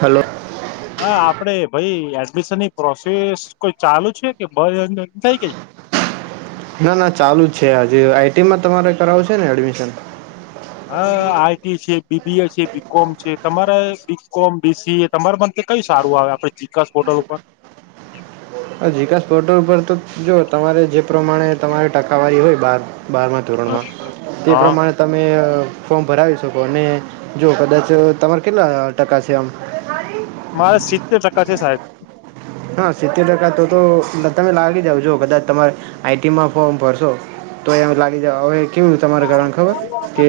Hello. હા, આપડે ભાઈ એડમિશનની પ્રોસેસ કોઈ ચાલુ છે, કે બ થઈ, ગઈ ના ના ચાલુ જ છે, આજ આઈટીમાં તમારે કરાવશે ને એડમિશન. હા, આઈટી છે, બીબીએ છે, બીકોમ છે, તમારે બીકોમ, બીસી, તમાર મ કયું સારું, આવે આપડે ચીસ બોટલ ઉપર જિકાસ પોર્ટલ પરર, તો જો તમારે જે પ્રમાણે, તમારી ટકાવારી હોય, બાર બારમા ધોરણમાં, તે હા પ્રમાણે તમે ફોર્મ ભરાવી, શકો અને જો કદાચ તમારે કેટલા ટકા છે, આમ મારા સીતેર ટકા છે, સાહેબ હા, સિત્તે્યોર ટકા તો તો તમે લાગી જાાવ છો, કદાચ તમારે આઈટીમાં ફોર્મ ભરશો તો એમ લાગી જવાવે કેમું તમારા કારણ ખબર, કે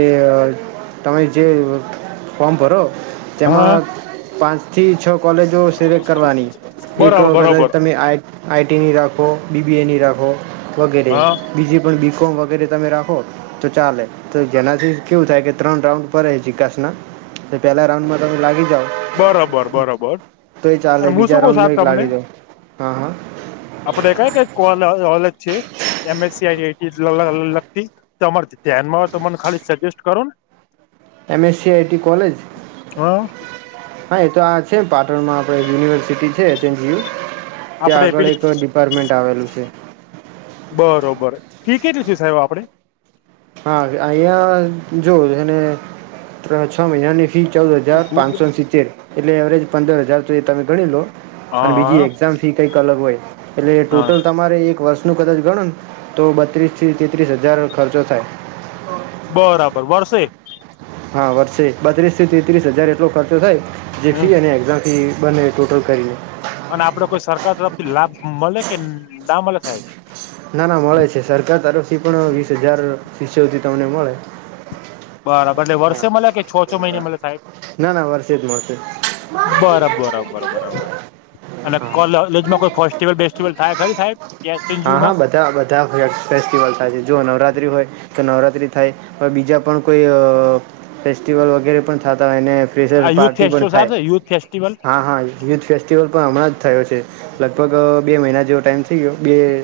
તમે જે ફોર્મ ભરો હા તેમાં પાંચથી છ, કોલેજો સિલેક્ટ કરવાની એક બરાબર વ કતા, બરોબર તમે આ આઈટીની રાખો બીબીએ, ની રાખો વગેરે હા બીજીે, પણ બીફ વગેરે તમે રાખો, તો ચાલે તો જેનાથી કેવું થાય, કે ત્રણ રાઉન્ડ ભે ચાસ ના પેલા રાઉન્ડમા, તમે લાગી જાઓ બરોબર, બરોબર તો એ ચાલે અને બીજા હસું સાહેબ, રાઉન્ડમાં એક તમને લાગી જાઓ હા હા આપડે ક કો એમસ લગતી, તમાર ધ્યાન માંને ખાલી સજેસ્ટ કરો ને એમ એસલેજ હા હા, એ તો આ પાટણમાં આપણે યુનિવર્સિટી છે, એચ એનજીયુ ત્યાં આપડે આગળ પેલી એક ડિપાર્ટમેન્ટ આવેલું છે જ બરોબર ફી કેટલી છે, સાહેબ આપડે હા, અહંયા જોવને છ, મહિનાની. ફી ચૌદ હજાર પાંચસોને સિત્તેર, એટલે એવરેજ પંદર હજાર,, તો એ તમે ગણી લો અને બીજી હા એક્ઝામ ફી કઈક અલગ હોય, એટલે હા ટોટલ તમારે એક વર્ષ નનું કદાચ ગણું, ને તો બત્રીસથી તેત્રીસ હજાર, ખર્ચો થાય બરાબર વર્ષે? હા, વર્ષે બત્રીસ થી, તેત્રીસ હજાર એટલો ખર્ચો થાય, જે હમ ફી અને એક્ઝામથી બને ટોટલ કરીએ અને આપડે કોઈ, સરકાર તરફથી લાભ મળે કે ના મળે થાય ના ના મળે છે સરકાર તરફથી પણ વીસ હજાર શિષ્યોથી તમને મળે બરાબર એટલે વર્ષે મલે કે છો છો મહિને મળે સાહેબ ના ના વરષે જ મળશે બરાબર બરાબર બરાબર અને હા કોલેલેજમાં કોઈ ફેસ્ટિવલ બેસ્ટિવલ થાય ખરી સાહેબ હા હા એસએનજીયુમાં બધા બધા ફેસ્ટિવલાય છે જો નવરાત્રી હોય તો નવરા થાય બીજા પણ કોઈ ફેસ્ટિવલ વગેરે પણ થ એને પ્રેશર આ યુથ પાર્ટી પણ ફેસ્ટિવલ થાય સાહેબ યુથ ફેસ્ટિવલ હા હા યુથ ફેસ્ટિવલ પણ હમણાં જ થયો છે લગભગ બે મહિના જેવો ટાઈમ થઈ ગયો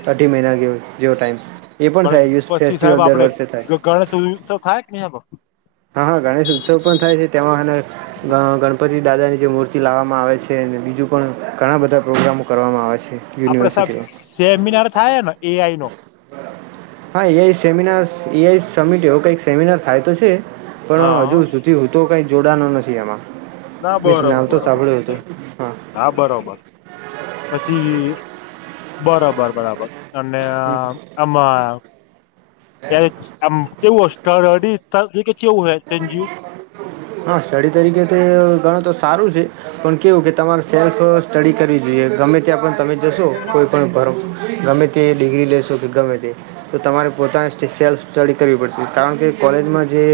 અઢી મહિના ગયો જેવો ટાઈમ એ થાય પણ યુથ પછી ફેસ્ટિવલ સાહેબ દર આપડે વર્ષે થાય ગણેશ ઉત્સવ થાય કે [unintelligible] હા હા ગણેશ ઉત્સવ પણ થાય છે તેમાં અને ગ ગણપતિ દાદાની જે મૂર્તિ લાવવામાં આવે છે અને બીજું પણ ઘણા બધા પ્રોગ્રામો કરવામાં આવે છે આપડે સાહેબ યુનિવર્સિટીમાં સેમિનાર થાય ને એઆઈ નો હા એઈ સેમિનાર એઆઈ સમિટ એવો કઈક સેમિનાર થાય તો છે પણ હજુ હા સુધી હું તો કઈ જોડાનો નથી એમાં ના મીન્સ બરોબર નામ તો બરોબર સાંભળ્યું હતું હા ના બરોબર પછી બરોબર બરાબર અને આમાં આમ કેવુંડીવું હુ [unintelligible] હા સ્ટડી તરીકે તે ગણો તો સારું છે પણ કેવું કે તમારે સેલ્ફ સ્ટડી કરવી જોઈએ કે ગમે ત્યાં પણ તમે જશો કોઈ પણ ભ ગમે તે ડિગ્રી લેશો કે ગમે તે તમારે રે પોતાની સેલફ સ્ટડી કરવી પડશે કારણ કે કોલેજમાં જે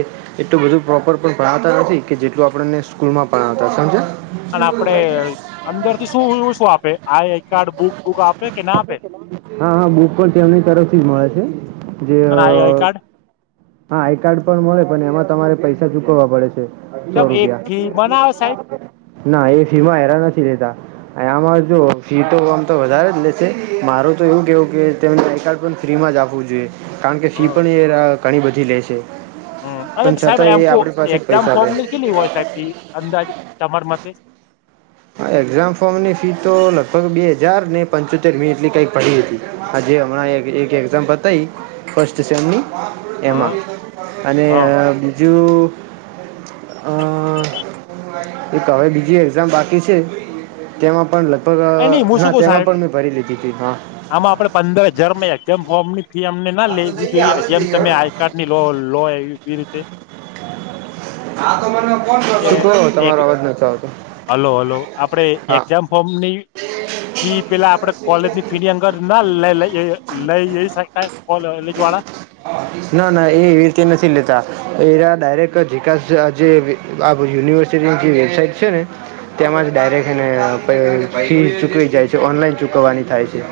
એટલું બધું પ્રોપર પણ ભણાવ નથી કે જેટલું આપણને સ્કૂલ માં પણાવતા સમજ્યા અને આપડે અંદર થી શુંવું શું આપે I I card book book આપ હા હા બુક પણ તેમની તરફથી મળે છે જે અને આઈ આઈ કાર્ડ હા આઈ કાર્ડ પણ મળે પણ એમાં તમારે પૈસા ચુકવવા પડે છે કેમ સો એ ફી મનાવે સાહેબ રૂપિયા ના એ ફી માં હેરા નથી લેતા આમાં જો ફી તો આમ તો વધારે જ લેશે માર તો એવું કહેવું કે તેમને આઈ કાર્ડ પણ ફ્રીમાં જ આપવું જોઈએ કારણ કે ફી પણ ઘણી બધી લે છે હા અને પણ સાહેબ છતાં એ એમક આપણી પાસે જ એક્ઝામ પૈસા ફોર્મ લે ની કેટલી હોય સાહેબ અંદાજ તમારા મતે એક્ઝામ ફોર્મની ફી તો લગભગ બે હજાર ને પંચોતેરમી એટલી કઈક પડી હતી જે હમણા એક એક એગ્ઝામ બતાય ફર્સ્ટ સેમની હ એમાં અને હ બીજું અ એક હવે બીજી એક્ઝામ બાકી છે તેમાં પણ લગભગ એ નઈ હું ના શું ક તેમાં સાહેબ પણ મેં ભરી લીધી હતી હા આમાં આપડે પંદર હજરમા એકજીમ ફોર્મ થી અમને ના આ તો લેવું જઈએ જોઈએ હાલ જ જેમ જઈએ તમે હળો. આઈ કાર્ડ ની લો લો એ વી રીતે. હા તો મને કોયો એ તમારો અવાજ નથી આવતો હલો હલો આપડે હા એક્ઝામ ફોર્મની ફી પેલા આપડે કોલેજ ની ફી ની અંદર ના લઈ લઈ જઈ શકાય કોલેજ વાળા ના ના એ એવી રીતે નથી લેતા એરા ડાયરેક ઝિકાસ આ જે આ યુનિવર્સિટીની જે વેબસાાઈટ છે ને તેમાં ડાયરેક્ટ એને પછી ચૂકવી જાય છે ઓનલાઈન ચૂકવવાની થાય છે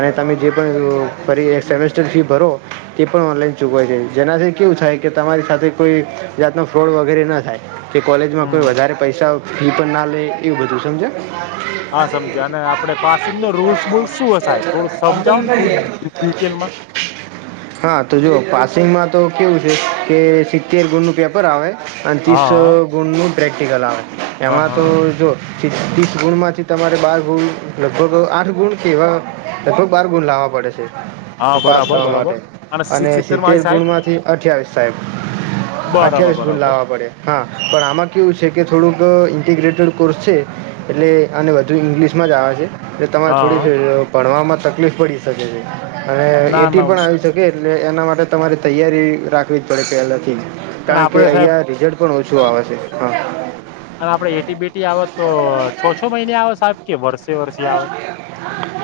અને તમે જે પણ ફરી એક સેમેસ્ટર ફી ભરો તે પણ ઓનલાઈન ચૂકવાય છે જેનાથી કેવું થાય કે તમારી સાથે કોઈ જાતનો ફ્રોડ વગેરે ન થાય કે કોલેજમાં કોઈ હમ વધારે પૈસા એ પણ ના લે એવું બધું સમજા [unintelligible] હા સમજા અને આપડે પાસિંગ નો રૂલ્સ બુલ્સ શું થો અફઝલ સમજાવો ને થોડું નહીં ડિટેલમાં-' હા તો જોુ પાસિંગમાં તો કેવું છે કે સિત્તેર ગુણનું પેપર આવે અને ત્રીસો હા ગુણનું પ્રેક્ટિકલ આવે હા એમાં તો હા જો ત્રીસ ગુણમાંથી તમારે બાર ગુણ લગભગ આઠ ગુણ કે એવા લગભગ બાર ગુણ લાવવા પડે છે. હા પાસ બરાબર થવા બરાબર માટે, અને સિત્તેર સિતતેર મારી સાહેબ ગુણમાંથી અઠવીસ સાહેબ. બરાબર અઠવીસ ફૂટ બરાબર લાવવા પડે હા પણ આમાં કેવું છે કે થોડુંક ઇન્ટીગ્રેટેડ કોર્સ છે, એટલે આને વધુ ઇંગ્લિશમાં જ આવે છે. એ તમારે હા થોડી ભણમાં તકલીફ પડી શકે છે. અને ના એઠ ના પણ આવી શકે એટલે એના માટે તમારે તૈયારી રાખવી જ પડે પહેલા થી જ. અને કારણ કે આપડે સાહેબ અહિયાં રિઝલ્ટ પણ ઓછું આવે છે હા. અને આપડે એટી બેટી આવે તો છ છ મહિને આવે સાબ કે વર્ષ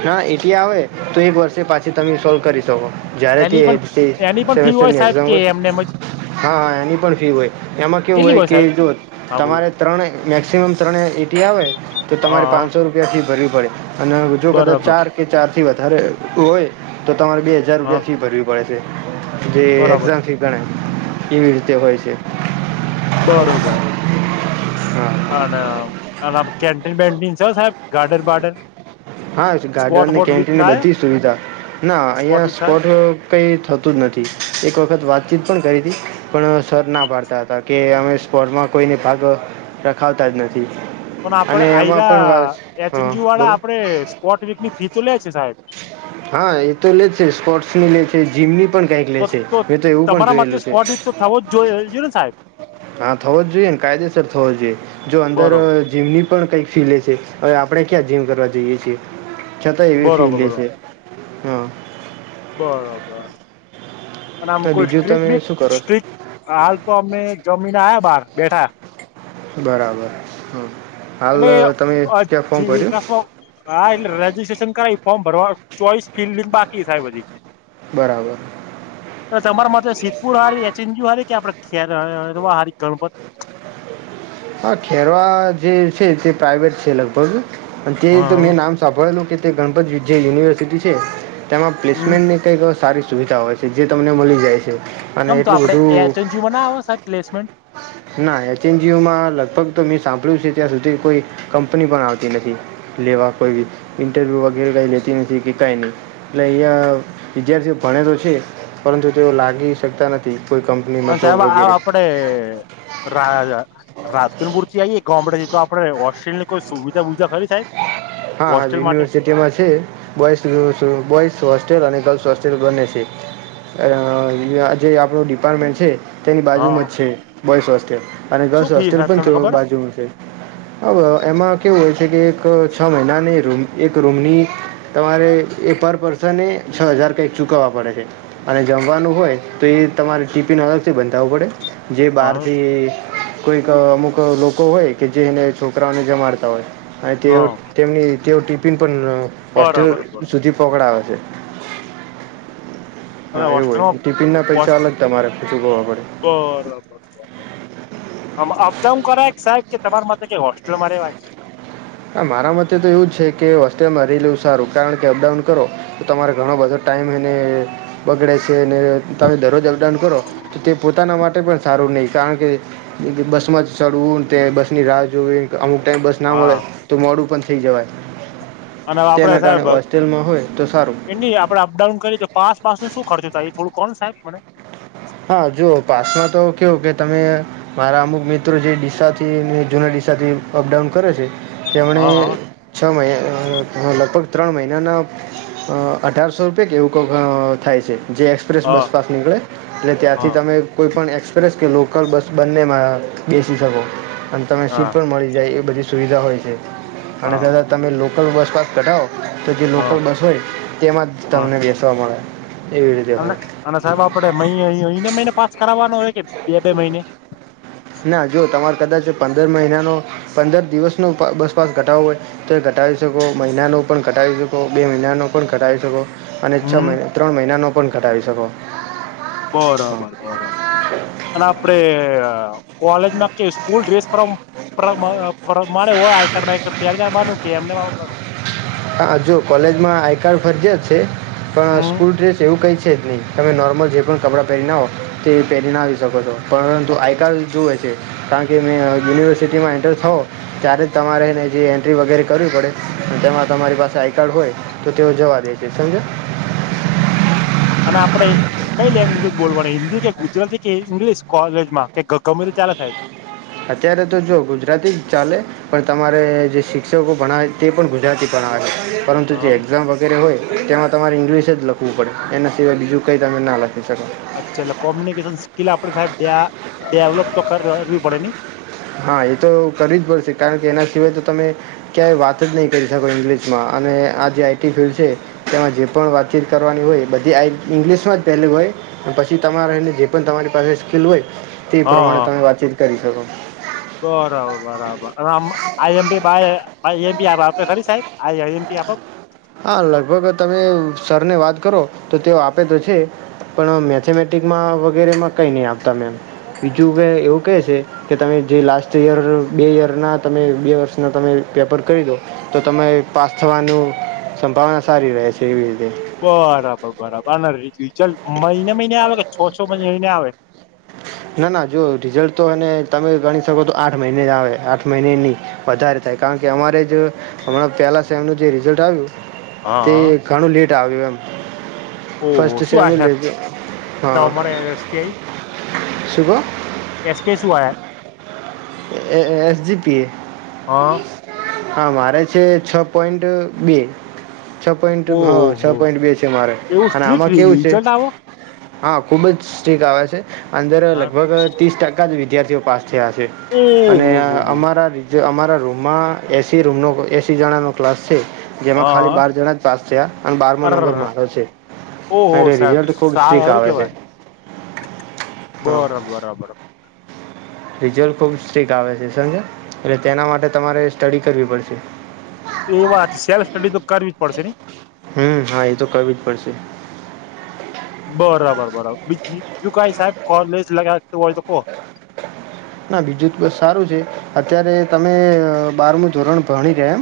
ના એથી આવે તો એક વર્ષે પાછી તમે સોલ્વ કરી શકો. જયારે થી એની પણ એ એની પણ ફી હોય સેમેસ્ટરની સાહેબ એક્ઝામ કે હો એમને એમ જ હા એની પણ ફી હોય, એમાં કેવું કેટલી હોય કે સાહેબ જો હા બોલો તમારે ત્રણે મેક્સિમમ ત્રણે આવે, તો હા તમારે હા પાંચસો રૂપિયા થી ભરી જો કદાચ બરાબર ચાર કે ચાર થી વધારે હોય તો તમારે બે હજાર હા રૂપિયા ફી ભરવી પડે છે, જે બરાબર એક્ઝામ ફી ગણે. એવીડતે હોય છે. બરોબર. હા અને અને કેન્ટીન વેન્ટીન છે સાહેબ ગાર્ડન બાર્ડન? હા સ્પોટ ગાર્ડન બોટ વીક કેન્ટીનની થાય બધી સુવિધા, ના અહીયાં વીક થાય સ્પોટ કઈ થતું જ નથી. એક વખત વાતચીત પણ કરી હતી. પણ સર ના ભડતા હતા કે અમે સ્પોર્ટમાં કોઈને ભાગ, રખાવતા જ નથી. પણ આપડે અને એમાં પણ આયરા વાત હ એચએનજી વાળા બોલો. આપડે સ્પોટ વીક ની ફી તો લે છે સાહેબ હા એ તો લે છે સ્પોર્ટસ ની લે છે જીમની પણ કઈક તો લેશે, મેં તો એવું પણ તમારા મતે જોયેલું છે. સ્પોટ વીક તો થવો જ જોઈ જોઈએ ને સાહેબ હા થવો જ જોઈએ ને કાયદેસર થવો, જ જોઈએ જો અંદર બરોબર જીમની પણ કઈ ફીલે છે, હવે આપણે ક્યાં જીમ કરવા જઈએ છીએ. છતાં એવી બરોબર ફી બરોબર છે હા. બરોબર. અને આમ તો કોઈ બીજું સ્ટ્રીટ તમે બી શું કરો સ્ટ્રીક હાલ તો અમે જમીન આયા બહાર બેઠા. બરાબર હા. હાલ તમે એટ ક્યાં ફોર્મ ભર્યું જેમાં હા એટલે રજીિસ્ટ્રેશન કરાવ ફોર્મ ભરવા ચોઈસ ફિલ્ડિંગ બાકી છે હજી. બરાબર. સિદ્પુર હારી એચ એન જુ હારી કે આપડે ખેવા હારી ગણપત. હા ખેરવા જે છે તે પ્રાઇવેટ છે લગભગ. અને તે તો હા મેં નામ સાંભળેલું કે તે ગણપત વિજ્યા યુનિવર્સિટી છે. તેમાં હમ પ્લેસમેન્ટની કંઈક સારી સુવિધા હોય છે જે તમને મળી જાય છે. અને કેમ તો એટલું આપડે બું એચએનજીયુ માં ના આવે સાહેબ પ્લેસમેન્ટ ના લગભગ તો મેં સાંભળ્યું છે ત્યાં સુધી કોઈ, કંપની પણ આવતી નથી લેવા કોઈ બી ઇન્ટરવ્યૂ વગેરે ક લેતી નથી કે કઈ નહી, એટલે અહીંયા વિદ્યાર્થીઓ ભણે તો છે, પરંતુ તેઓ લાગે શકતા નથી. કોઈ હ કંપનીમાં જોબ સાહેબ આ વગેરે આપડે રાજા રાતન પૂરતી આઈયએ ગ તો આપડે હોસ્ટેલની કોઈ સુવિધા બવિધા ખરી થાય. હા હા યુનિવર્સિટીમાં છે, બોસ બો હોલ બ છે જે આપ ડિપાર્ટમેન્ટ છે [unintelligible] તેની બાજુમાં જ હા છે બોઈસ, હોસ્ટેલ અને ગર્લ્સ શું ફી હોસ્ટેલ સાહેબ પણ તે તમને ખબર બાજુમાં છે. હ એમાં કેવું હોય છે કે એક છ મહિનાની રૂમ એક રૂમની, તમારે એ પર પર્સને છ હજાર કંઈક ચૂકવવા પડે છે, અને જમવાનું હોય તો એ તમારે ટીપિન અલગથી બંધાવવું પડે. જે હ બહારથી કોઈક અમુક લોકો હોય કે જે એને છોકરાઓને જમારતા હોય, અને તે હ તેઓ ટિફિન પણ હોસ્ટેલ બરાબર બરાબર સુધી પકડાવે છે અને હા એવું હોસ્ટલમાં હોય ટિફિનના પૈસા [unintelligible] અલગ તમારે ચૂકવવા પડે આમા અપડાઉન કરાય સાહેબ કે તમારા માટે કઈ હોસ્ટેલમાં રહેવાય હા મારા મતે તો એવું જ છે કે હોસ્ટેલમાં રેલુ સારું કારણ કે અપડાઉન કરો તો તમારે ઘણો બધો ટાઈમ એને બગડે છે અને તમે દરરોજ અપડાઉન કરો તો તે પોતાના માટે પણ સારું નહીં કારણ કે બસમાં જ ચડવું તે બસની રાહ જોવી અમુક ટાઈમ બસ ના મળે હા તો મોડું પણ થઇ જવાય અને આપડે તેના કારણે સાહેબ હોસ્ટેલમાં હોય તો સારું એ ની આપડે અપડાઉન કરીએ કે પાસ પાસ ન શું ખર્ચ થાય થોડું કોન સાહેબ મને હા જોઓ પાસમાં તો કેવું કે તમે મારા અમુક મિત્રો જે ડીસાથી જૂના ડીશાથી અપડાઉન કરે છે તેમણે હા છ મહિના લગભગ ત્રણ મહિનાના અઢારસો રૂપિયા કે એવું ક થાય છે જે એક્સપ્રેસ હા બસપાસ નીકળે એટલે ત્યાંથી હા તમે કોઈપણ એક્સપ્રેસ કે લોકલ બસ બંનેમાં બેસી શકો અને તમને હા સીટ પણ મળી જાય એ બધી સુવિધા હોય છે અને હા કદા તમે લોકલ બસ પાસ કઢાવો તો જે હા લોકલ બસ હોય તેમાં જ હા તમને બેસવા મળે એવી રીતે અને હોય અને સાહેબ આપડે મહી [unintelligible] મહિના મહિને પાસ કરવાનો હોય કે બે બે મહિને ના જો તમારે કદાચ પંદર મહિના નો પંદર દિવસ નો બસ મા ઘટાવો હોય તો ઘટાવી શકો મહિના નુ પણ ઘટાવી શકો મહિનાનો પણ કડાવી શકો અને છો હમ ત્રણ મહિનાનો પણ કડાવી શકો બરોબર હા બરોબર અને આપડે કોલેજ સ્કૂલ ડ્રેસ પરાદ મારે હોય આઈ કાર્ડ બાઈ કાર્ડ પહેરી ને એમને આવાનું વા બનું હા જો કોલેજમાં આઈ કાર્ડ ફરજિયાત છે પણ હમ સ્કૂલ ડ્રેસ એવું કઈ છે છે જ નહીં તમે નોર્મલ જે પણ કપડાં પહેરી ને આવો તે પહેરીને આવી શકો છો પરંતુ આઈ કાર્ડ લીધુ હોય [inaudible] કારણ કે મેં યુનિવર્સિટીમાં એન્ટર થવો ત્યારે જ તમારેને જે એન્ટ્રી વગેરે કરવી પડ તેમાં તમારી પાસે આઈ કાર્ડ હોય તો તેઓ જવા દે છે સમજી યો અને આપડે કઈ લેંગ્વેજ બોલવાની હિન્દી કે ગુજરાતી કે ઇંગ્લિશ કોલેજમાં કે ગમે ચાલે થાય અત્યારે તો જો ગુજરાતી જ ચાલે પણ તમારે જે શિક્ષકો ભણ તે પણ ગુજરાતી ભણાવ છે પરંતુ હા જે એક્ઝામ વગેરે હોય તેમાં તમારે ઇંગ્લિશ જ લખવું પડે એનાિવાય બીજું કંઈ તમે ના લખી શકો અચ્છાને એટલે કોમ્યુનિકેશન સ્કીિલ આપડે ડેવ ડેવલોપ તો કરવી પડે ને હા એ તો કરવી પડશે કારણ કે એના સિવાય તો તમે ક્યાંય વાત જ નહી કરી શકો ઇંગ્લિશમાં અને આ જે આઈટી ફિલ્ડ છે તેમાં જે પણ વાતચીત કરવાની હોય બધી આઈ ઇંગ્લિશમાં જ પહેલી હોય પછી તમારેને જે બરાબર ભાઈ એમી આપ આપડે ખરી સાહેબ આ એમ પી આપો હા લગભગ તમે સરને વાત કરો તો તેઓ આપે તો છે પણ મેથેમેટિકમાં વગેરેમાં કઈ નહી આપતા મેમ બીજું કે એવું કહે છે કે તમે જે લાસ્ટ યર બે યરના તમે બે વર્ષના તમે પેપર કરી દો તો તમે પાસ થવાનું સંભાવના સારી રહે છે એવી રીતે બરાબર બરાબર રિજલ્ટ મહિને મહિને આવે કે છો છો મહિને આવે [inaudible] ના ના જો રિઝલ્ટ તો તમે ગણી શકો તો આઠ મહિને જ આવે આઠ મહિને નની વધારે ને કારણ કે અમારે જો હમણાં પહેલાં સેમનું જે રિઝલ્ટ આવ્યું તે હા ઘણું લેટ આવ્યું એમ ઓહ ફર્સ્ટ શું આ સેમનું છે લેટ તો હા અમારે એસબીઆઈ શું કહો કેસ્ટે સુ આયા એસ જીપી એ હા હા, મારે છે, છ પોઈન્ટ બે છ, પોઈન્ટ હ છ, ઓહો પોઈન્ટ બે છે, મારે એવું અને સ્ટ્રીક આમાં કેવું છે. રિઝલ્ટ આવો હા, ખુબજ સ્ટીક આવે છે, અંદર હા લગભગ ત્રીસ ટકા જ. વિદ્યાર્થીઓ પાસ થયા છે, અને ઓહો હો અમારા જે અમારા રૂમમાં એસી, રૂમનો એસી જણાનો ક્લાસ છે. જેમાં ખાલી હા બાર જણા, જ પાસ થયા અને બારમો અર નંબર મારો છે. ઓહો અરે સાહેબ રિઝલ્ટ ખુબ સ્ટ્રીક, આવે છે. હા બરો, બરોબર. રિઝલ્ટ ખૂબ સ્ટ્રીક આવે છે, સમજીયો એટલે તેના માટે તમારે સ્ટડી કરવી પડશે એ વાત સેલ્ફ સ્ટડી તો કરવી જ પડશે ને હમ, હા એ તો કરવી જ પડશે. બરાબર, બરાબર બીજું કાઈ સાહેબ કોલેજ લગ્યા ના બીજું, તો બસ સારું છે અત્યારે, તમે બારમું ધોરણ ભણી રહે, એમ